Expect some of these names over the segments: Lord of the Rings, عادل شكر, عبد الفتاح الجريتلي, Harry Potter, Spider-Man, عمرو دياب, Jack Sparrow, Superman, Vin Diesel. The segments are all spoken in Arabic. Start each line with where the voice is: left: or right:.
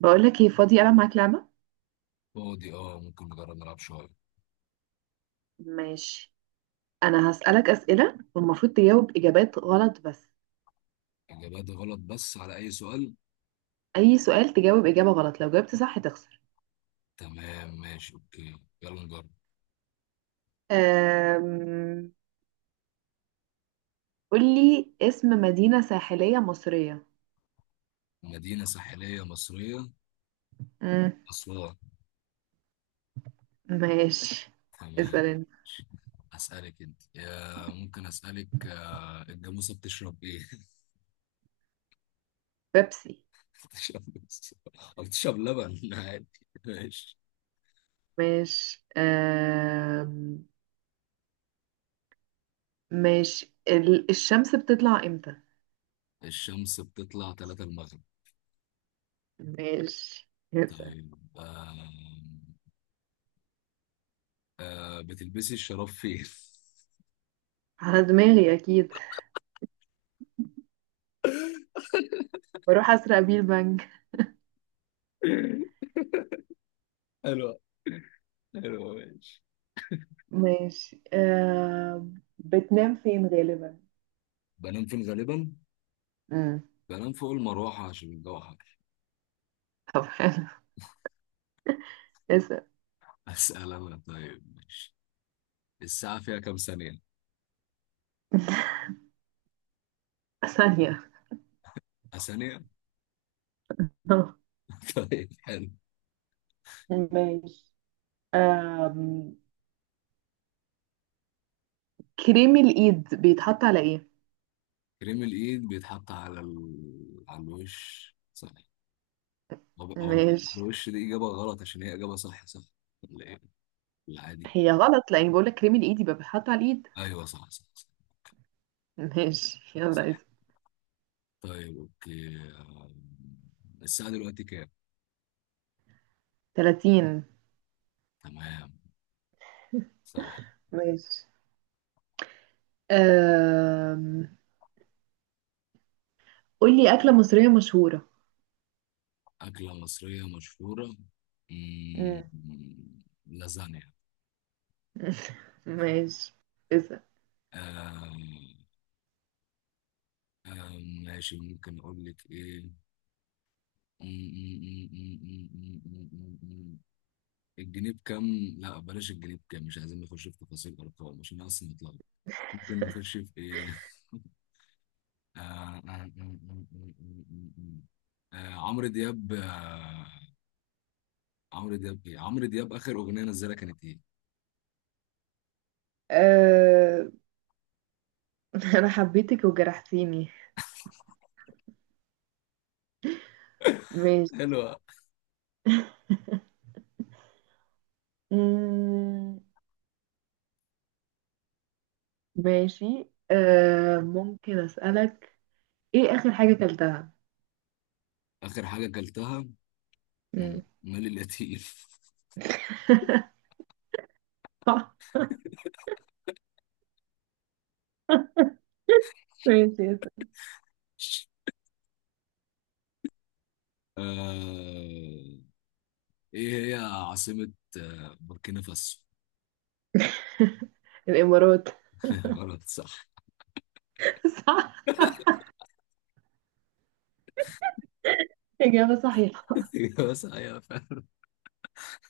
right: بقولك ايه فاضي ألعب معاك لعبة؟
left: فاضي، ممكن نجرب نلعب شوية.
right: ماشي. أنا هسألك أسئلة والمفروض تجاوب إجابات غلط بس.
left: إجابات غلط بس على أي سؤال؟
right: أي سؤال تجاوب إجابة غلط، لو جاوبت صح تخسر.
left: تمام، ماشي، أوكي، يلا نجرب.
right: أم... قولي اسم مدينة ساحلية مصرية.
left: مدينة ساحلية مصرية.
right: مم.
left: أسوان.
right: ماشي.
left: تمام،
right: اسأل انت.
left: ماشي. أسألك أنت، يا ممكن أسألك. آه، الجاموسة بتشرب إيه؟
right: بيبسي.
left: بتشرب بس- أو بتشرب لبن عادي. ماشي.
right: ماشي. ماشي. الشمس بتطلع امتى؟
left: الشمس بتطلع تلاتة المغرب.
right: ماشي، اسأل.
left: طيب، بتلبسي الشراب فين؟
right: على دماغي أكيد. بروح أسرق بيه البنك.
left: حلو، حلو، ماشي.
right: ماشي. بتنام فين غالبا؟
left: بنام فين غالبا؟
right: امم
left: بنام فوق المروحة عشان الجو حر.
right: طب حلو. اسأل.
left: أسأل أنا، طيب، ماشي. الساعة فيها كام ثانية؟
right: ثانية.
left: آه، ثانية؟ طيب، حلو.
right: ماشي. آم... كريم الإيد بيتحط على إيه؟
left: كريم الإيد بيتحط على على الوش، صحيح. هو بيتحط على
right: ماشي.
left: الوش، دي إجابة غلط عشان هي إجابة صح صح. ولا إيه؟ العادي.
right: هي غلط لأني بقولك كريم الإيد يبقى بيتحط على الإيد.
left: أيوه، صح صح صح،
right: ماشي يلا
left: صح.
right: اسأل.
left: طيب، أوكي، الساعة دلوقتي كام؟
right: 30.
left: تمام، صح.
right: ماشي. أم... قولي أكلة مصرية مشهورة.
left: أكلة مصرية مشهورة.
right: مم.
left: لازانيا.
right: ماشي. اسأل.
left: آه آه ماشي، ممكن اقول لك ايه م- م- م- م- م- م- م- م- م. الجنيه بكام؟ لا، بلاش الجنيه بكام، مش عايزين نخش في تفاصيل ارقام عشان أنا اصلا متلخبط. ممكن نخش في ايه؟ آه آه آه آه آه آه آه، عمرو دياب اخر اغنيه نزلها كانت ايه؟
right: آه... أنا حبيتك وجرحتيني. ماشي.
left: حلوة.
right: مم. ماشي، ممكن أسألك. إيه آخر حاجة أكلتها؟
left: اخر حاجه اكلتها.
right: مم.
left: مالي القتيف.
right: صح. ماشي، اسأل.
left: آه... ايه هي عاصمة بوركينا فاسو؟
right: الإمارات.
left: غلط صح.
right: صح. إجابة صحيحة.
left: بس ايوه، فاهم.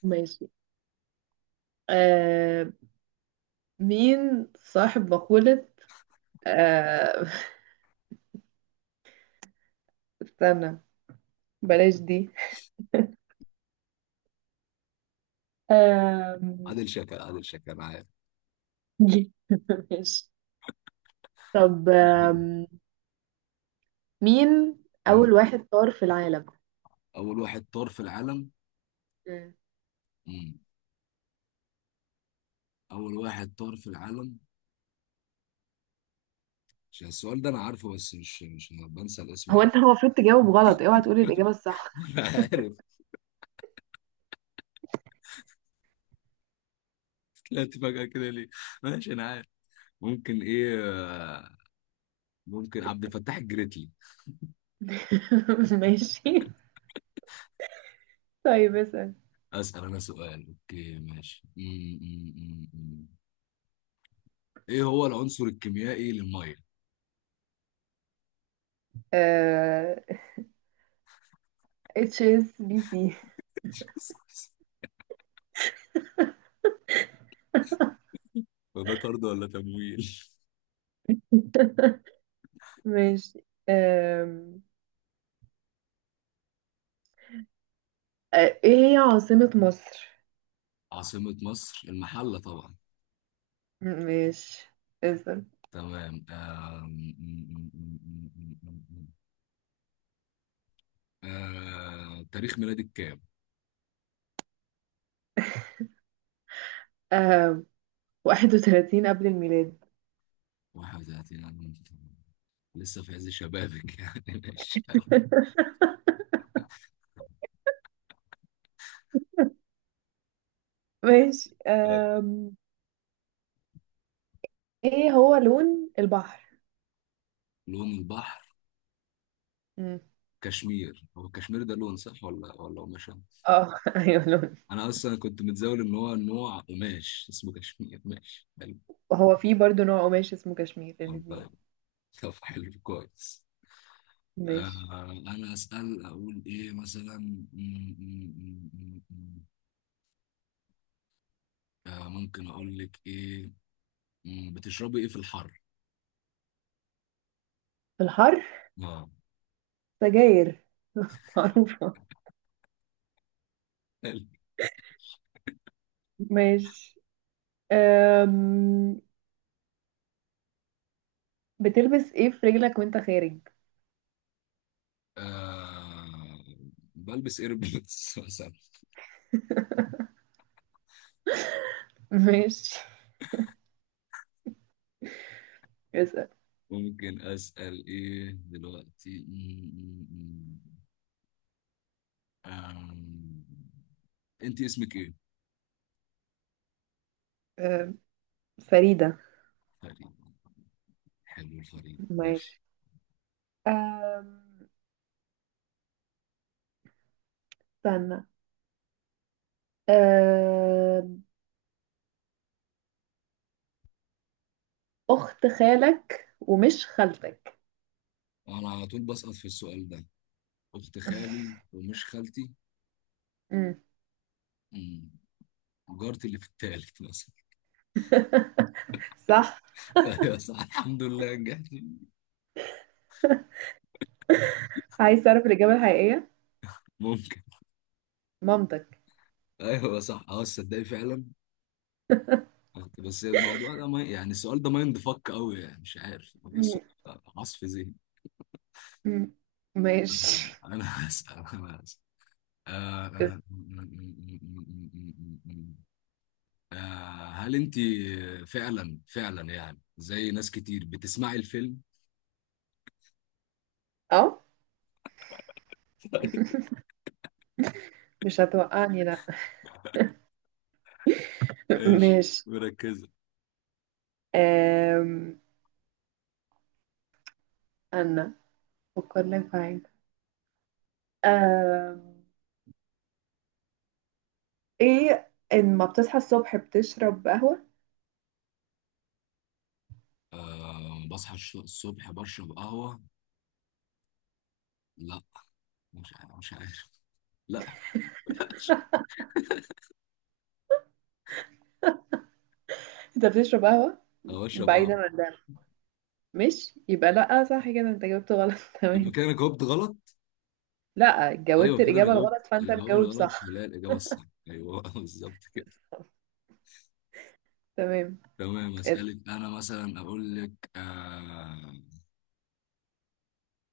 right: ماشي. آه مين صاحب مقولة؟ آه استنى. بلاش دي. آم،
left: عادل شكر، عادل شكر عارف.
right: دي. ماشي. طب مين
left: مم.
right: أول واحد طار في العالم؟
left: اول واحد طار في العالم.
right: مم.
left: مم. اول واحد طار في العالم، عشان السؤال ده انا عارفه بس مش بنسى الاسم
right: هو
left: على
right: أنت
left: طول.
right: المفروض تجاوب غلط، اوعى تقولي الإجابة الصح.
left: انا عارف. طلعت فجأة كده ليه؟ ماشي، انا عارف. ممكن ايه، آه، ممكن عبد الفتاح الجريتلي.
right: ماشي. طيب اسأل.
left: اسأل انا سؤال، اوكي، ماشي، ايه هو العنصر الكيميائي للميه؟
right: آه... اتش اس بي سي.
left: وده طرد ولا تمويل؟
right: ماشي، آم، آه، ايه هي عاصمة مصر؟
left: عاصمة مصر المحلة طبعا.
right: ماشي. اسم.
left: تمام، آم، م- م- م- م- م- م- م. آه، تاريخ ميلادك كام؟
right: 31 قبل الميلاد.
left: 31 أنا؟ لسه في عز شبابك يعني، ماشي.
right: ماشي.
left: طيب.
right: ايه هو لون البحر؟
left: لون البحر.
right: مم.
left: كشمير، هو كشمير ده لون صح ولا قماشة؟
right: اه، ايوه لون.
left: أنا أصلا كنت متزاول إن هو نوع قماش اسمه كشمير، ماشي، حلو.
right: وهو في برضه نوع قماش اسمه كشمير الاثنين.
left: والله. طب، حلو، كويس.
right: ماشي.
left: آه، أنا أسأل أقول إيه مثلا آه، ممكن أقول لك إيه. بتشربي ايه في الحر؟
right: الحر.
left: اه.
right: سجاير. معروفة.
left: حلو.
right: ماشي. أم... بتلبس ايه في رجلك وانت خارج؟
left: آه، بلبس ايربودز مثلا.
right: ماشي، اسأل.
left: ممكن اسال ايه دلوقتي م- م- م. آم، انت اسمك ايه؟
right: فريدة.
left: فريد. حلو، الفريد، ماشي.
right: ماشي. أم، استنى. أم، أخت خالك ومش خالتك.
left: انا على طول بسقط في السؤال ده. اخت خالي ومش خالتي.
right: مم.
left: مم. جارتي اللي في التالت مثلا.
right: صح.
left: ايوه، صح، الحمد لله نجحت.
right: عايز تعرف الإجابة الحقيقية؟
left: ممكن.
right: مامتك.
left: ايوه صح، تصدقي فعلا. بس الموضوع ده ما يعني، السؤال ده مايند فك قوي يعني، مش عارف بحسه.
right: مم.
left: عصف ذهني.
right: مم. ماشي.
left: انا هسأل، انا هسأل، آه، آه،
right: بس-
left: م- م- م- م- آه، هل انت فعلا فعلا يعني زي ناس كتير بتسمعي الفيلم.
right: اه، مش هتوقعني لا.
left: ايش
right: ماشي.
left: مركزة.
right: أم، أنا أفكر لك في حاجة. أم، إيه لما بتصحى الصبح بتشرب قهوة؟
left: آه، بصحى الصبح بشرب قهوة. لا. مش عارف، مش عارف. لا.
right: أنت بتشرب قهوة
left: انا بشرب
right: بعيدا
left: قهوة.
right: عن ده. مش يبقى لأ، صح كده أنت جاوبت غلط.
left: يبقى
right: تمام.
left: كده انا جاوبت غلط.
right: لا،
left: ايوه
right: جاوبت
left: كده انا
right: الإجابة
left: جاوبت
right: الغلط فأنت
left: الجواب
right: مجاوب
left: الغلط،
right: صح.
left: فلا الاجابه الصح. ايوه، بالظبط كده.
right: تمام.
left: تمام،
right: اسأل.
left: اسالك انا مثلا اقول لك، آه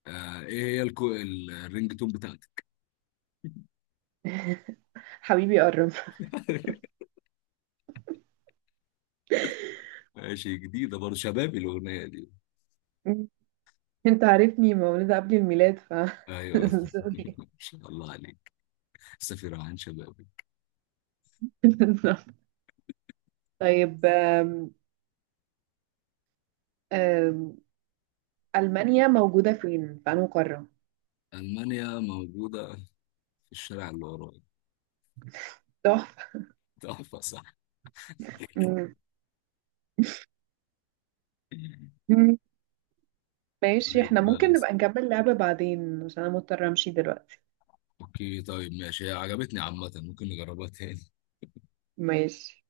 left: آه ايه هي الرينج تون بتاعتك؟
right: حبيبي قرب.
left: ماشي، جديده برضه شبابي الاغنيه دي.
right: انت عارفني مولودة قبل الميلاد ف.
left: ايوه.
right: سوري.
left: ما شاء الله عليك. سفير عن شبابي.
right: طيب آم، ألمانيا موجودة فين؟ في أنهي قارة؟
left: المانيا موجوده في الشارع اللي ورايا.
right: تحفة.
left: تحفه صح.
right: مم. مم. ماشي،
left: طيب،
right: احنا ممكن
left: بس.
right: نبقى نكمل لعبة بعدين عشان أنا مضطرة أمشي دلوقتي.
left: اوكي، طيب، ماشي، هي عجبتني عامه، ممكن نجربها تاني.
right: ماشي.